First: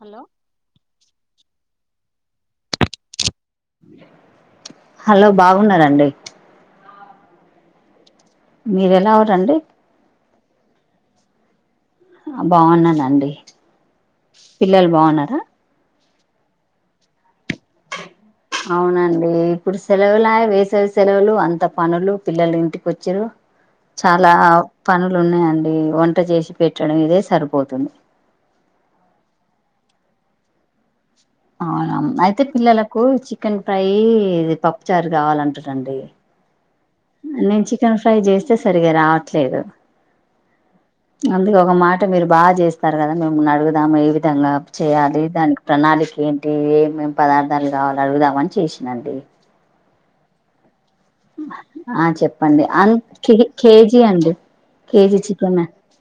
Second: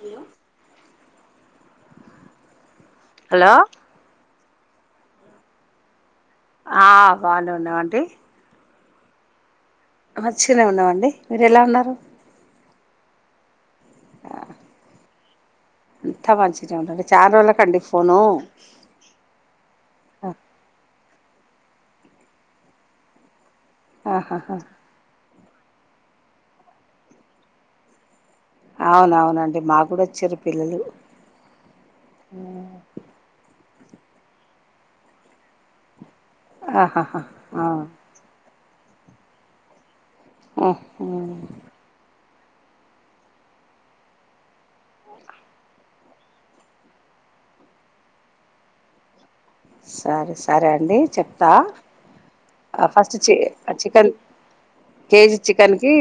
Hello hello hello బాగున్నారండి ఆ బాగానే ఉన్నామండి మీరు ఎలా ఉన్నారు అండి మంచినే ఉన్నావండి మీరు ఎలా ఉన్నారు బాగున్నానండి పిల్లలు బాగున్నారా అంతా మంచిగానే ఉందండి చాలా రోజుల కండి ఫోను అవునండి ఇప్పుడు సెలవులా వేసవి సెలవులు అంత పనులు పిల్లలు ఇంటికొచ్చిర్రు చాలా ఆహాహా పనులు ఉన్నాయ్ అండి వంట చేసి పెట్టడం ఇదే సరిపోతుంది అవునవునండి మా కూడా వచ్చిర్రు పిల్లలు అవునాం అయితే పిల్లలకు చికెన్ ఫ్రై ఇది పప్పుచారు కావాలంటుర్రు అండి ఆహాహా నేను ఆ చికెన్ ఫ్రై చేస్ తే సరిగా రావట్లేదు ఉహు అందుకే ఒక మాట మీరు బాగా చేస్తారు కదా మిమున్ను అడుగుదాము ఏ విధంగా చేయాలి దానికి ప్రణాళిక ఏంటి ఏమేం ప దార్థాలు కావాలి అడుగుదామని చేషినండి సరి సరే అండి చెప్తా ఆ చెప్పండి అ ఆ ఫస్ట్ చె కే కేజీ చికెన్ అండి కే జీ చికెన్ కి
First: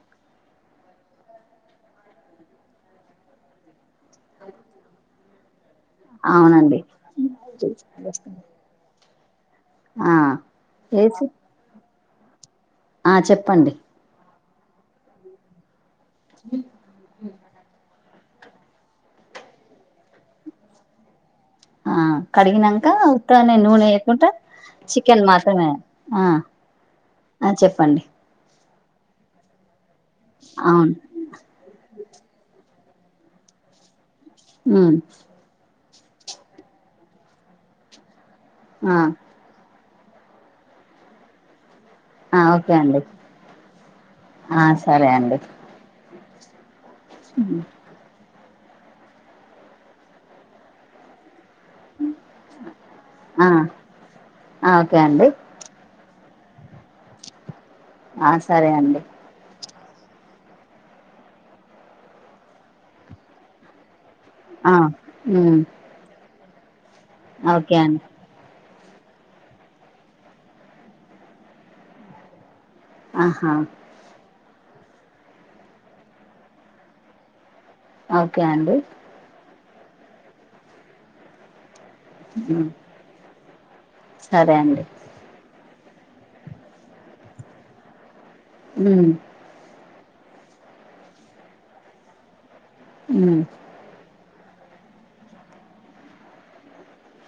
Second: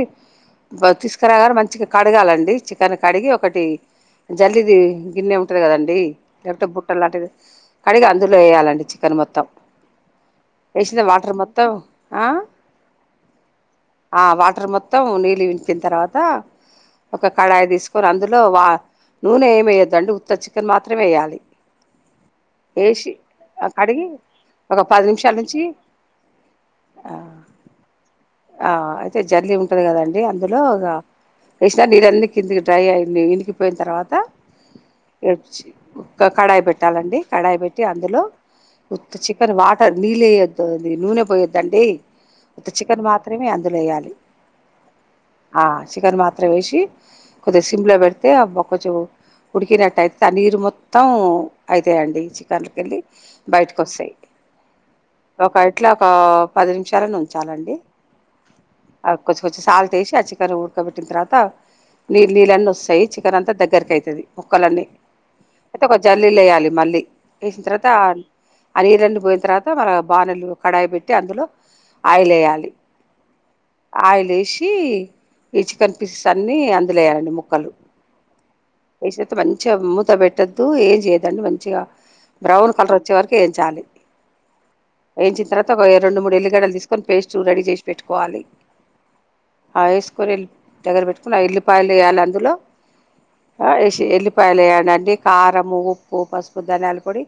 బ తిస్ కరగారు మంచిగా కడగాలండి చికెన్ కడిగి ఒకటి జల్లిది గిన్నె ఉంటంది కదం డి లేపోటే అవునండి బుట్ట లాంటిది కడిగి అందులో ఎయ్యాలండి చికెన్ మొత్తం ఆ ఏచి ఒత్తవ్ ఆ ఆ చెప్పండి అ వాటర్ మొత్తం నీళ్లు ఇంకిన తరువాత ఒక కాడాయి తిస్ కర్ అందులో వా నూనె ఏం ఎయ్యొద్దండి ఉత్త చికెన్ మాత్రమే ఎయ్యాలి ఆ కడిగినంక ఉత్తనే కడిగి నూనెయ్యకుంటా ఒక పది చికెన్ నిమిషాల నుంచి మాత్రమే ఆ ఆ చెప్పండి ఆ అయితే జల్లి ఉంటది కదండి అందులో గా అవును కిందికి డ్రై అయ్యింది వినికిపోయిన తర్వాత ఊ ఉక్క కడాయి పెట్టాలండి కడాయి పెట్టి అందులో ఆ ఉత్త చికెన్ వాటర్ నీళ్ళేయద్దు ది నూనె పోయద్దండి ఆ ఉత్త ఓకే అండి చికెన్ మాత్రమే అందులో ఎయ్యాలి ఆ సరే అండి ఆ చికెన్ మా త్ర వేషి ఉమ్. కొద్దిగా సిం ల పెడ్ తే ఆ బొక్క చు ఉడికినట్టైత ఆ నీరు మొత్తం ఐతయి అండి చికెన్లకెళ్ళి ఆ బయటకి వస్తయి ఆ ఓకే అండి ట్ల ఒక పది నిమిషాలన్నా ఉంచాలండి ఆ సరే అండి తేషి ఆ చికెను ఉడకబెట్టిన తర్వాత నీళ్ళు నీళ్ళన్నీ వస్తాయి చికెన్ అంతా దగ్గరకు ఐతది ఆ ముక్కలన్నీ ఉమ్ అయితే ఒక జల్లీలో ఎయ్యాలి మళ్ళీ ఏసిన ఓకే తర్వాత అండి ఆ నీళ్ళన్నీ పోయిన తర్వాత మన బానెలు కడాయి పెట్టి అందులో ఆయిల్ ఎయ్యాలి ఆహా కి ఈ చికెన్ పీసెస్ అన్నీ అందులో ఎయ్యాలండి ముక్కలు ఓకే అండి చిగా మూత పెట్టద్దు ఏం చేయద్దండి మంచిగా ఉమ్ బ్రౌన్ కలర్ వచ్చే వరకు ఏంచాలి సరే అండి ఎయించిన తర్వాత ఒక రెండు మూడు ఎల్లిగడ్డలు తీసుకొని పేస్ట్ రెడీ చేసి పెట్టుకోవాలి ఊ ఆ ఏసుకొని ఎల్ దగ్గర పెట్టుకుని ఆ ఎల్లిపాయలు ఎయ్యాలి అందులో ఉమ్ ఆ ఏషి ఎల్లి పాయలు ఎయ్యండండి కారము ఉప్పు పసుపు ధానియలు పొడి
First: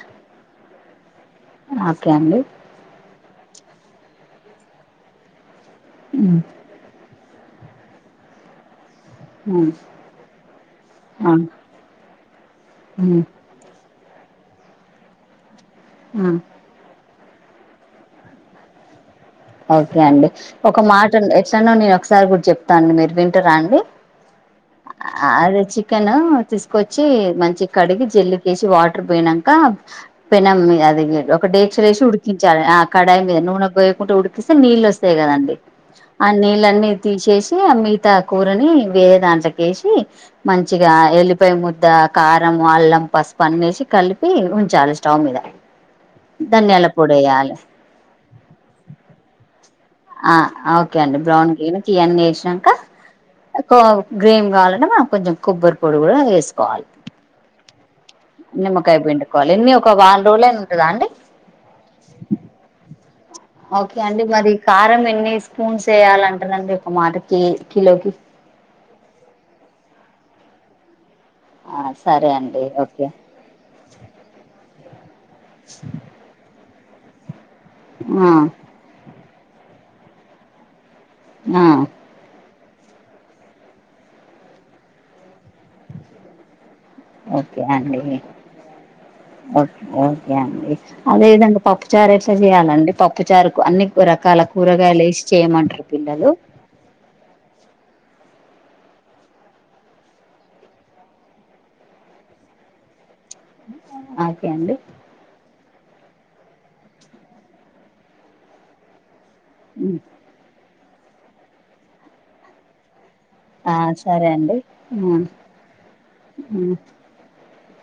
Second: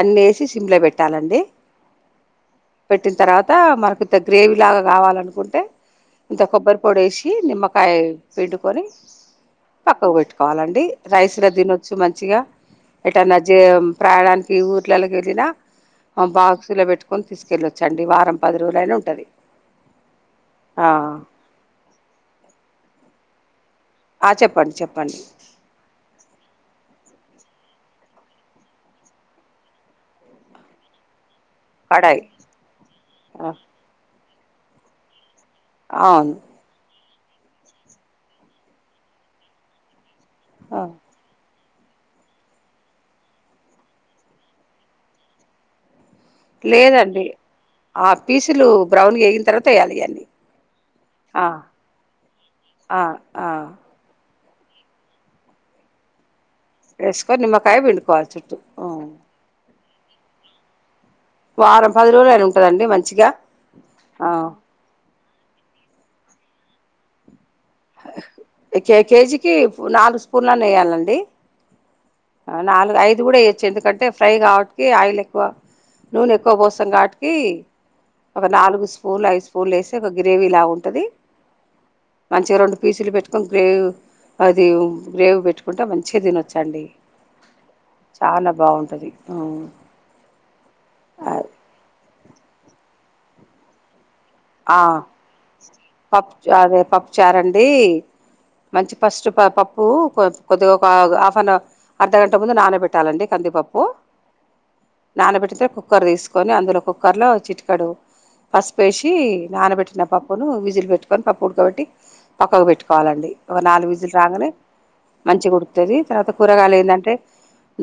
అన్నీ ఏషి సిమ్ లో పె ట్టాలండి ఆకే అండి త మనకింత గ్రేవీ లాగా కావాలనుకుంటే ఉమ్ ఇంత కొబ్బరి పొడి వేసి కి నిమ్మకాయ పిండుకొని ఉమ్ పక్కకు పెట్టుకోవాలండి ఆ రైసులా తినొచ్చు మంచిగా ఉమ్ ఎటనా జె ప్రాయాణానికి ఊర్లలోకి వెళ్ళినా ఆ మాబా పెట్టుకిని తీసుకెళ్ళొచ్చండి వారం పది రజులయినా ఉంటది ఓకే అండి ఒక ఆ మాట ఎట్లానో నేను ఒకసారి గు చెప్తాను అండి మీరు వింటరా అండి ఆ! చెప్పండి చెప్పండి అదే చికెన్ తీసుకొచ్ చ్చి మంచి కడిగి జల్లుక వేసి వాటర్ పోనాక పెనం మీద అది ఒకటేంచేది కడాయి ఉడికించాలి ఆ కడాయి మీద ఆ! నూనె పోయకుండా ఉడికిస్తే నీళ్ళు వస్తాయి కదండి ఆ అవును నీళ్ళన్నీ తీసేసి మిగతా కూరని వేరే దాంట్లకేసి ఆ! మంచిగా ఎల్లిపోయ మో ద్ద కారం అల్లం పసుపు అన్నేసి కలిపి ఉంచాల స్టవ్ మీద ధనియాల పొడి లేదండి వేయాలి ఆ పీసులు బ్రౌన్గే ఆ ఆ ఓకే అండి బ్రౌన్ గకిివన్నీ వేసాక రెం కావాలంటే మనం కొంచెం కొబ్బరి పొడి కూడా వేస్ ఎస్కొ నిమ్కాయ పిండ్ నిమ్మకాయ పిండుకోవాలి ఇన్ని ఒక వారం రోజులన్న ఉంటదా అండి వారం పది రోజులు అయినా ఉంటదండి మంచిగా ఓకే అండి ఆ! మరి కారం ఎన్ని ఎస్కొని చేయాలంటునండి ఒక మాటకి కిలోకి కేజీకి నాలుగు స్పూన్లన్న వేయాలండి ఆ సరే అండి నాలుగు ఓకే ఐదు కూడా ఇయొచ్చు ఎందుకంటే ఫ్రై కాబట్కి ఆయిల్ ఎక్కువ నూనె ఎక్కువ పోస్ సఘటికి ఆ ఒక నాలుగు స్పూన్ ఐదు స్పూన్లు వేస్తే ఒక గ్రేవీ లాగా ఉంటది ఆ మంచిగా రెండు పీసులు పెట్టుకొని గ్రేవీ అది గ్రేవీ పెట్టుకుంటే మంచిగా తినొచ్చండి ఓకే అండి చాలా బాగుంటుంది ఓకే ఒకే అండి అదేవిదంగా పప్పుచారెట్ చేయాలండి పప్పుచారుకు అన్ని రకాల ఆ కూరగాయలు వేసి చేయమంటారు పిల్లలు పప్పు అదే పప్పు చారండి మంచి ఫస్ట్ పప్పు కొద్దిగా ఒక హాఫ్ అన్ అవర్ అర్ధగంట ముందు నానబెట్టాలండి కందిపప్పు ఓకే అండి నానబెడితే కుక్కర్ తీసుకొని అందులో కుక్కర్లో చిటికడు పసుపేసి నానబెట్టిన పప్పును విజిలు పెట్టుకొని పప్పు ఉడుకబట్టి పక్కకు పెట్టుకోవాలండి ఒక ఆ నాలుగు విజులు సరే రాగానే అండి ఉమ్ మంచి కుడుకుతుది తర్వాత ఉమ్ కూరగాయలు ఎందంటే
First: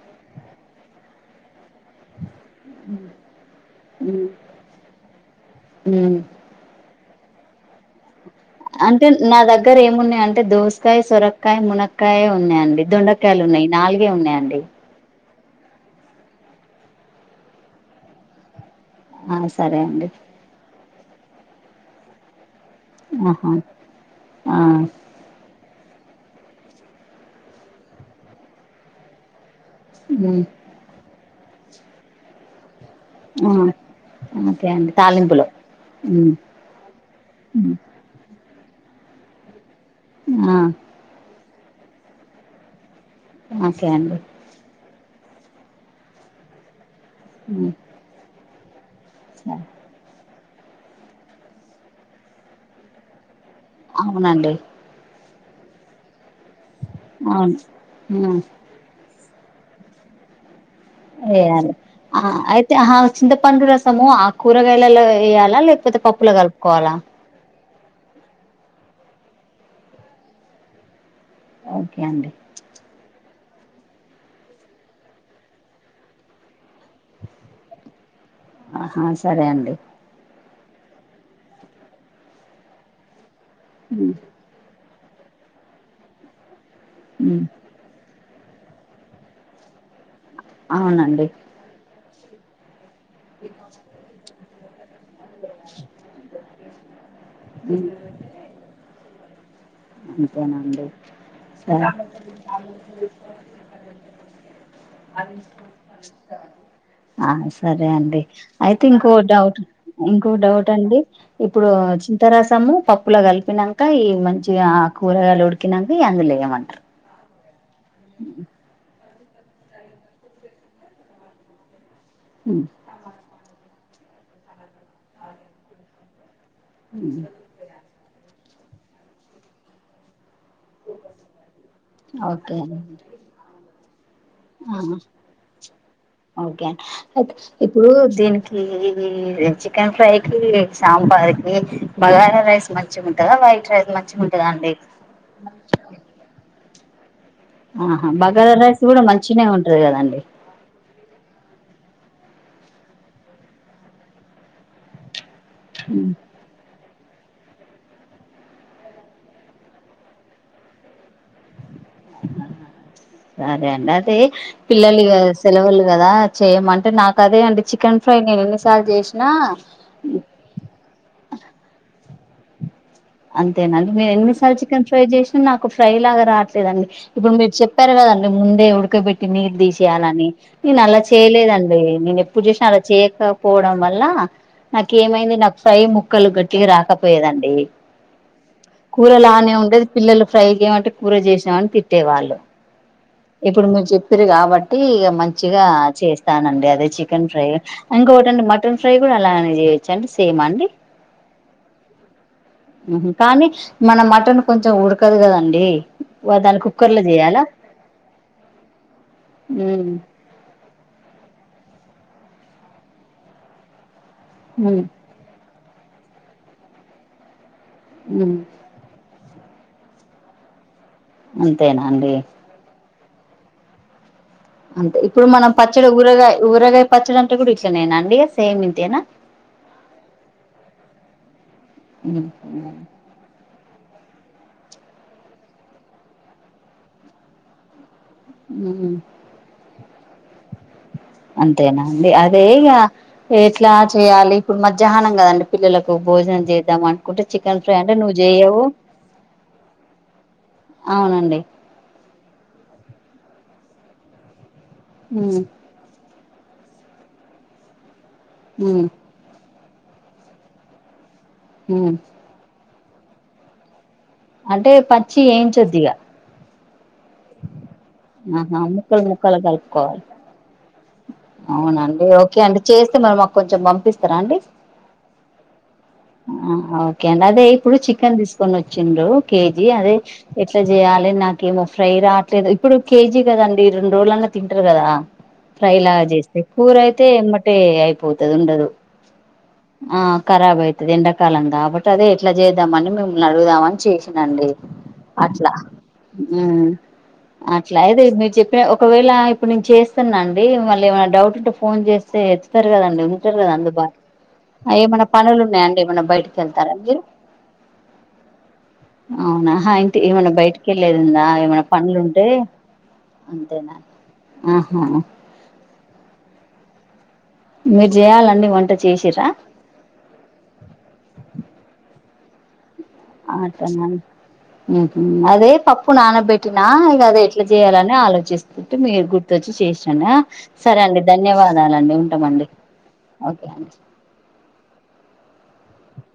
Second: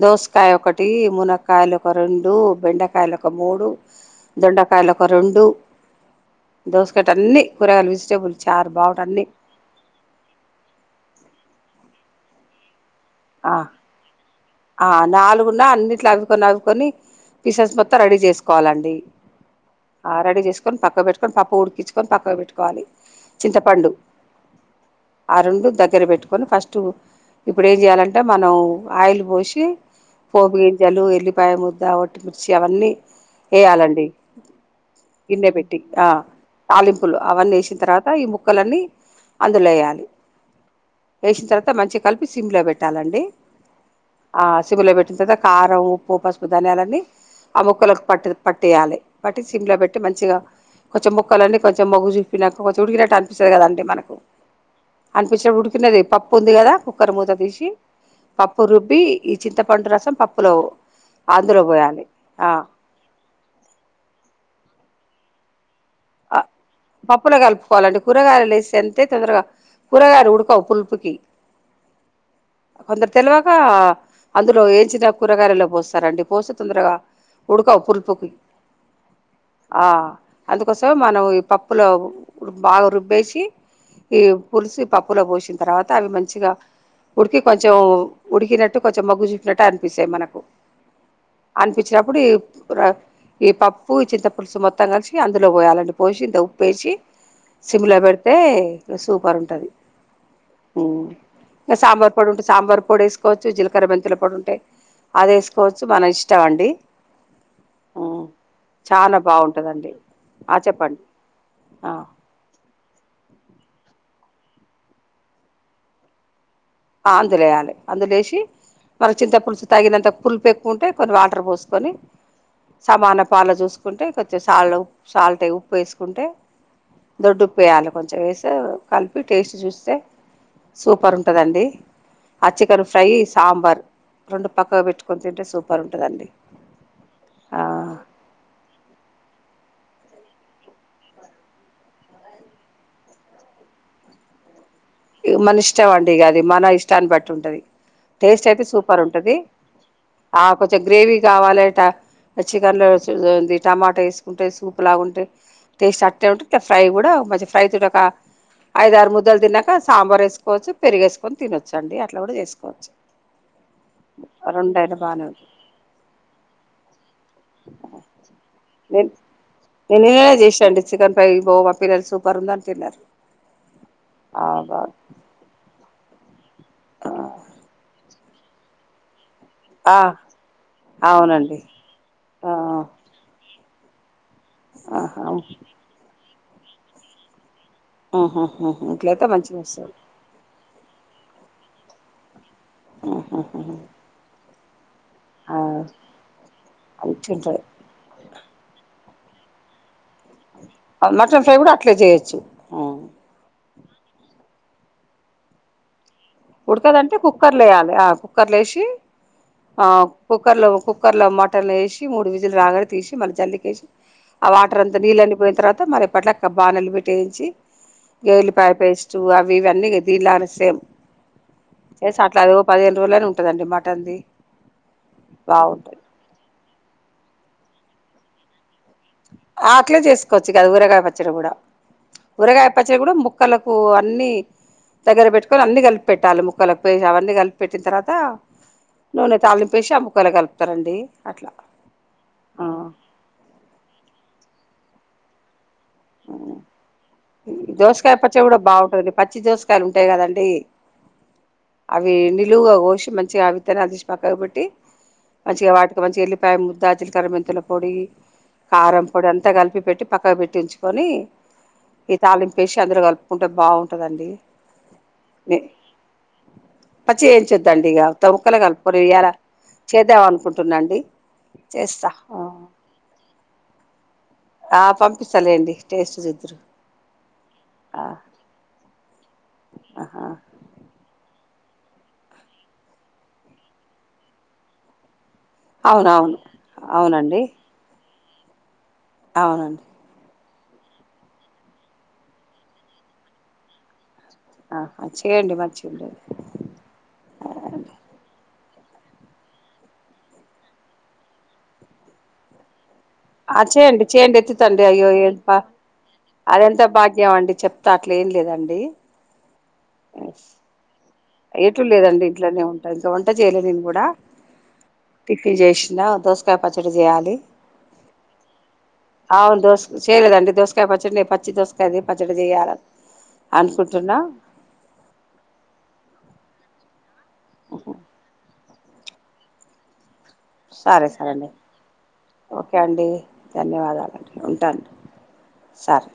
దోసకాయ ఒకటి మునక్ కాయలు ఒక రెండు బెండకాయలు ఒక మూడు ఉమ్ దొండకాయలు ఒక రెండు ఉమ్ కట అన్నీ అంటే నా దగ్గర ఏమున్నాయి అంటే దోసకాయ సొరక్కయ మునక్కాయ ఉన్నాయండి దొండకాయలు ఉన్నాయి నాలుగే ఉన్నాయండి అన్నిట్ అవికనివికొని పీసెస్ మొత్తం రెడీ చేసుకోవాలండి ఆ సరే అండి ఆ రెడ చేసుకొని పక్క పెట్టుకొని పప్పు ఉడికించుకొని పక్క పెట్టుకో వాల ఆహా చింతపండు ఆ ఆ రెండు దగ్గర పెట్టుకొని ఫస్ట్ ఇప్పుడు ఏం చేయాలంటే మనం ఆయిల్ పోసి ఉమ్ పోప్ గీంజలు ఎల్లిపాయ ముద్ద ఒటిమిర్చి అవన్నీ ఆ ఏ ఆలండి ఓకే అండి తాలింపులో గిన్నె పెట్టి ఆ ఉమ్ తాలింపులు అవన్నీ ఉమ్, వేసిన తర్వాత ఈ ముక్కలన్నీ అందులో వేయాలి ఆ వేసిన తర్వా త మంచిగ కలిపి సిమ్లో పెట్టాలన్ ఓకే అండి ఆ సిమ్లో పెట్ పట్టి కారం ఉప్పు పసుపు ధనియాలన్నీ ఆ ఉమ్ ముక్కలకు పట్టు పట్టేయాలి బట్టి సరే సిమ్ లో పెట్టి మంచిగా కొంచెం ముక్కలన్నీ కొంచెం మొ్గు చూినాక కొంచెం ఉడికినట్టుంత స్తుంది కదండి మనకు అవునండి అనిపించిన ఉడికినది పప్పు ఉంది కదా కుక్కర్ మూత అవును తీసి ఉమ్ పప్పు రుబ్బి ఈ చింతపండు రసం పప్పులో అందులో వేయాలి పోయాలి ఆ అయితే ఆ చింతపండు రసము ఆ కూరగాయలలో వేయాలా లేక్ పోతే పప్పులో కలుపుకోవాలా వాలంటే కూరగాయలు వేసే అంతే తొందరగా కూరగాయలు ఉడకవు పులుపుకి ఓకే అండి ఇ అందులో ఏంచినా కూరగాయలో పోస్తారండి పోసి తొందరగా ఉడకవు పులుపుకి ఆహా సరే అండి కోసం మనం ఈ పప్పులో బాగా రుబ్బేసి ఉమ్ ఈ పులుసు పప్పులో పోసిన తర్వాత అవి మంచిగా ఉడికి ఉమ్ కొంచెం ఉడికినట్టు కొంచం మగ్గు చూపినట్టు అపిస్తాయి మనకు అవునండి చ్చినప్పుడు ఈ పా పప్పు చింత పులుసు మొత్తం కలిసి అందులో పోయాలంటే పోసి ఇంత ఉప్పేసి ఉమ్ సిమ్లో పెడితే సూపర్ ఉంటుంది అంతేనండి ఇంకా సరే సాంబార్ పొడి ఉంటే సాంబార్ పొడి వేసుకోవచ్చు జీలకర్ర మెంతుల పొడి ఉంటె అది వేసుకోవచ్చు మన ఇష్టం అండి ఆ సరే అండి అయితే ఇంకో చాలా డౌట్ బాగుంటుందండి ఇంకో ఆ డౌట్ అండి చెప్పండి ఇప్పుడు ఆ చింత రసము పప్పులో కలిపినక ఈ మంచి ఇగ ఆ కూరగాలు ఉడుకినంక ఇయ్యి అందులో వెయ్యమంటారు ఆన్దులేయాలి అందు లేసి మన చింత పులుసు తాగినంత పులు పె ఎక్కుంటే కొన్ని వాటర్ పోసుకొని సమాన పాల చూసుకని కున్టే కొంచెం సాల్లో ఆ సాల్ట్ ఉప్పు వేసుకుంటే దొడ్డు ఉప్పు ఏయాలి కొంచెం వేస కలిపి టేస్ట్ చూస్తే సూపర్ ఉంటదండి అచ్చికన్ ఫ్రై సాంబార్ రెండు ఆ పక్కకు ఓకేం పెట్టుకొని తింటే సూపర్ ఉంటుందండి అండి ఒకే అ ఇప్పుడు దీనికి ఈ చికెన్ ఫ్రై కి సాంబార్ కి బగారా రైస్ మంచిగా ఉంటుందా వైట్ రైస్ మంచిగ ఉంటద అండి మన ఇష్టమ్ అండి ఇగ అది మన ఇష్ట అన్ బట్ టది ఆహా టేస్ట్ బగారా అయితే రైస్ సూపర్ కూడా ఉంటది మంచినే కదండి ఆ కొంచెం గ్రేవీ కావాలిట చికెన్ లో చ ఉంది టమాటా వేసుకుంటే సూప్ లాగుంటే ఉమ్ టేస్ట్ అట్టే ఉంట ఫ్రై కూడా మంచిగా ఫ్రై తోట ఒక ఐదు ఆరు ముద్దలు తిన్నాక సాంబార్ వేసుకోవచ్చు పెరుగు వేసుకొని తినొచ్చు అండి అట్లా కూడా చేసుకోవచ్చు సరే అండి అదే రెండైనా పిల్లలు బాగానే ఉంది సెలవులు కదా చేయమంటే నాకు అదే అండి చికెన్ ఫ్రై నేను ఎన్నిసార్లు నేను చేసినా నేను నిన్ననే చేసాండి చికెన్ ఫ్రై గో అబ్బి తెల్సు బర్గర్ తిన్నారు అంతేనండి నేను ఆ ఎనిమిదిసార్లు బా చికెన్ ఫ్రై చేసినా నాకు ఫ్రై లాగా రాట్ దండి ఇప్పుడు మీరు చెప్పారు కదండి ముందే ఉడకబేట్ నీళ్ ఆ తీసేయాలని నేను అలా అవునండి చేయలేదండి నేను ఎప్పుడు ఆ చూసిన అలా చేయకపోవడం వల్ల నాకు ఆహా ఏమైంది నాకు ఫ్రై ముక్కలు గట్టిగా రాకపోయేదండి ఉహుహు కూర ఇట్లయితే లానే మంచిగా ఉండేది వస్తుంది పిల్లలు ఫ్రై చేయమంటే కూర చేసామని తిట్టేవాళ్ళు ఇప్పుడు మీరు చెప్పీరు కాబట్టి ఇక మంచిగా చేస్తానండి అదే చికెన్ మంచిగా ఫ్రై ఉంటది ఇంకోటండి మటన్ ఫ్రై కూడా అలా అని చేయోచ్చండి మటన్ ఫ్రై కూడా అట్లే చేయొచ్చు కానీ మన మటన్ కొంచెం ఉడకదు కదండి దాన్ని కుక్కర్ లో ఉడకదంటే చేయాలా కుక్కర్లో వేయాలి ఆ కుక్కర్లు వేసి ఉమ్ ఆ కుక్కర్ లో కుక్కర్ లో మటన్ వేసి మూడు విజులు రాగానే తీసి మళ్ళ జల్లికేసి ఆ ఉమ్ వాటర్ అంతా నీళ్ళు అన్ని పోయిన తర్వాత మరి పట్లక్క బానలు పెట్టేయించి ఉమ్ గేల్లిపాయపేస్ చూ అవి ఇవ్వన్నీ దీనిలానే సేమ్ అంతేనా అండి రోలనే ఉంటదండి మటన్ ది అంతే ఇప్పుడు మనం పచ్చడి ఊరగాయ ఊరగాయ పచ్చడి అంటే కూడా ఇట్లనేనా అండి సేమ్ ఇంతేనా ఆట్లే చేసుకోవచ్చు కదా ఊరగాయ పచ్చడి కూడా ఉమ్ ఊరగాయ పచ్చడి కూడా ముక్కలు ప్పు అన్ని దగ్గర పెట్టుకొని అన్ని కలిపి పెట్టాలి ముక్కలకు అవన్నీ కలిపిపెట్టిన తర్వాత త నూనె తాలింపేసి ఆ ముక్కలు కలుపు అంతేనాండి అదే ఇగ ఎట్లా చేయాలి ఇప్పుడు మధ్యాహ్నం కదండి పిల్లలకు భోజనం చేద్దాం అనుకుంటే చికెన్ ఫ్రై అంటే నువ్వు దోసకాయ పచ్చడి కూడా జేయవు బాగుంటుంది పచ్చి దోసకాయలు ఉంటాయి కదండి అవునండి అవి నిలువుగా కోసి మంచిగా ఆవిత్తనే అది తీసి పక్కన కాబట్టి హ్మ్ ఇగ మంచిగ ఎల్లిపాయ ముద్దా జీలకర్ర మెంతుల పొడి ఉమ్ కారం పొడి అంతా కలిపి పెట్టి పక్కన పెట్టి ఉంచు కొని హ్మ్ ఫిష్ అందులో కలుపుకుంటే బావుం అంటే పచ్చి ఏయించొద్దుదిగా పచ్చియి వేయించొద్దండి ఇక త ముక్కలు ఆహా కలుపుకొని గాయాలు ముక్కలు కలుపుకోవాలి చేద్దామనుకుంటున్నా అవునండి ఓకే అండి చేస్తే మరి మాకు కొంచెం పంపిస్త ఆ పంపిస్తలేండి టేస్ట్ చూద్దురు ఓకే అండి అదే ఇప్పుడు చికెన్ తీసుకొని వచ్చిండ్రు కేజీ అదే ఎట్లా చేయాలి నాకు నాక ఏమో ఫ్రై రావట్లేదు ఇప్పుడు కేజీ కదండి రెండు రోజలన్నా తింటారు కదా ఫ్రై లాగా అవునవును చేస్తే కూర అయితే అవునండి ఎమ్మటే అయిపోతది ఉండదు అవునండి ఆ ఖరాబ్ అయితది ఎండాకాలం కాబట్టి అదే ఎట్లా చేద్దామని మిమ్మల్ని అడుగుదామని చేస నండి అట్లా చేయండి మంచిగా ఉండేది హ్మ్ అట్లా అది మీ చెప్ ఒకవేళ ఇప్పుడు నేను చేస్తున్నా అండి మళ్ళీ ఏమైనా డౌట్ ఉంటే ఫోన్ చేస్తే ఎత్తుతారు కదండి ఉంటారు కదా ఆ అందుబాటు చేయండి చేయండి ఎత్తుతండి ఏమైనా అయ్యో పనులు ఏళపా ఉన్నాయండి ఏమైనా బయటకి అది వెళ్తారా ఎంత మీరు భాగ్యం అండి చెప్తా అట్లే ఏం లేదండి అవునా ఇంటి ఏమన్నా బయటికి వెళ్ళలేది ఉందా ఏమైనా ఎటు పనులు లేదండి ఉంటే ఇంట్లోనే ఉంటా ఇంకా వంట చేయలే అంతేనా నేను కూడా ఆహా టిఫీ చేసినా దోసకాయ పచ్చడి చేయాలి మీరు చేయాలండి వంట చేసిరా అవును దోస చేయలేదండి దోసకాయ పచ్చడి పచ్చి దోసకాయది పచ్చడి చేయాల అట్టన అనుకుంటున్నా హ్మ్ హు అదే పప్పు నాన బెట్టిన ఇక అదే ఎట్ల చేయాలని ఆలోచిస్తుంటే మీరు గుర్తుచ్చి చేసాను సరే అండి ధన్యవాదాలండి ఉంటామండి ఓకే అండి ఓకేండి సార్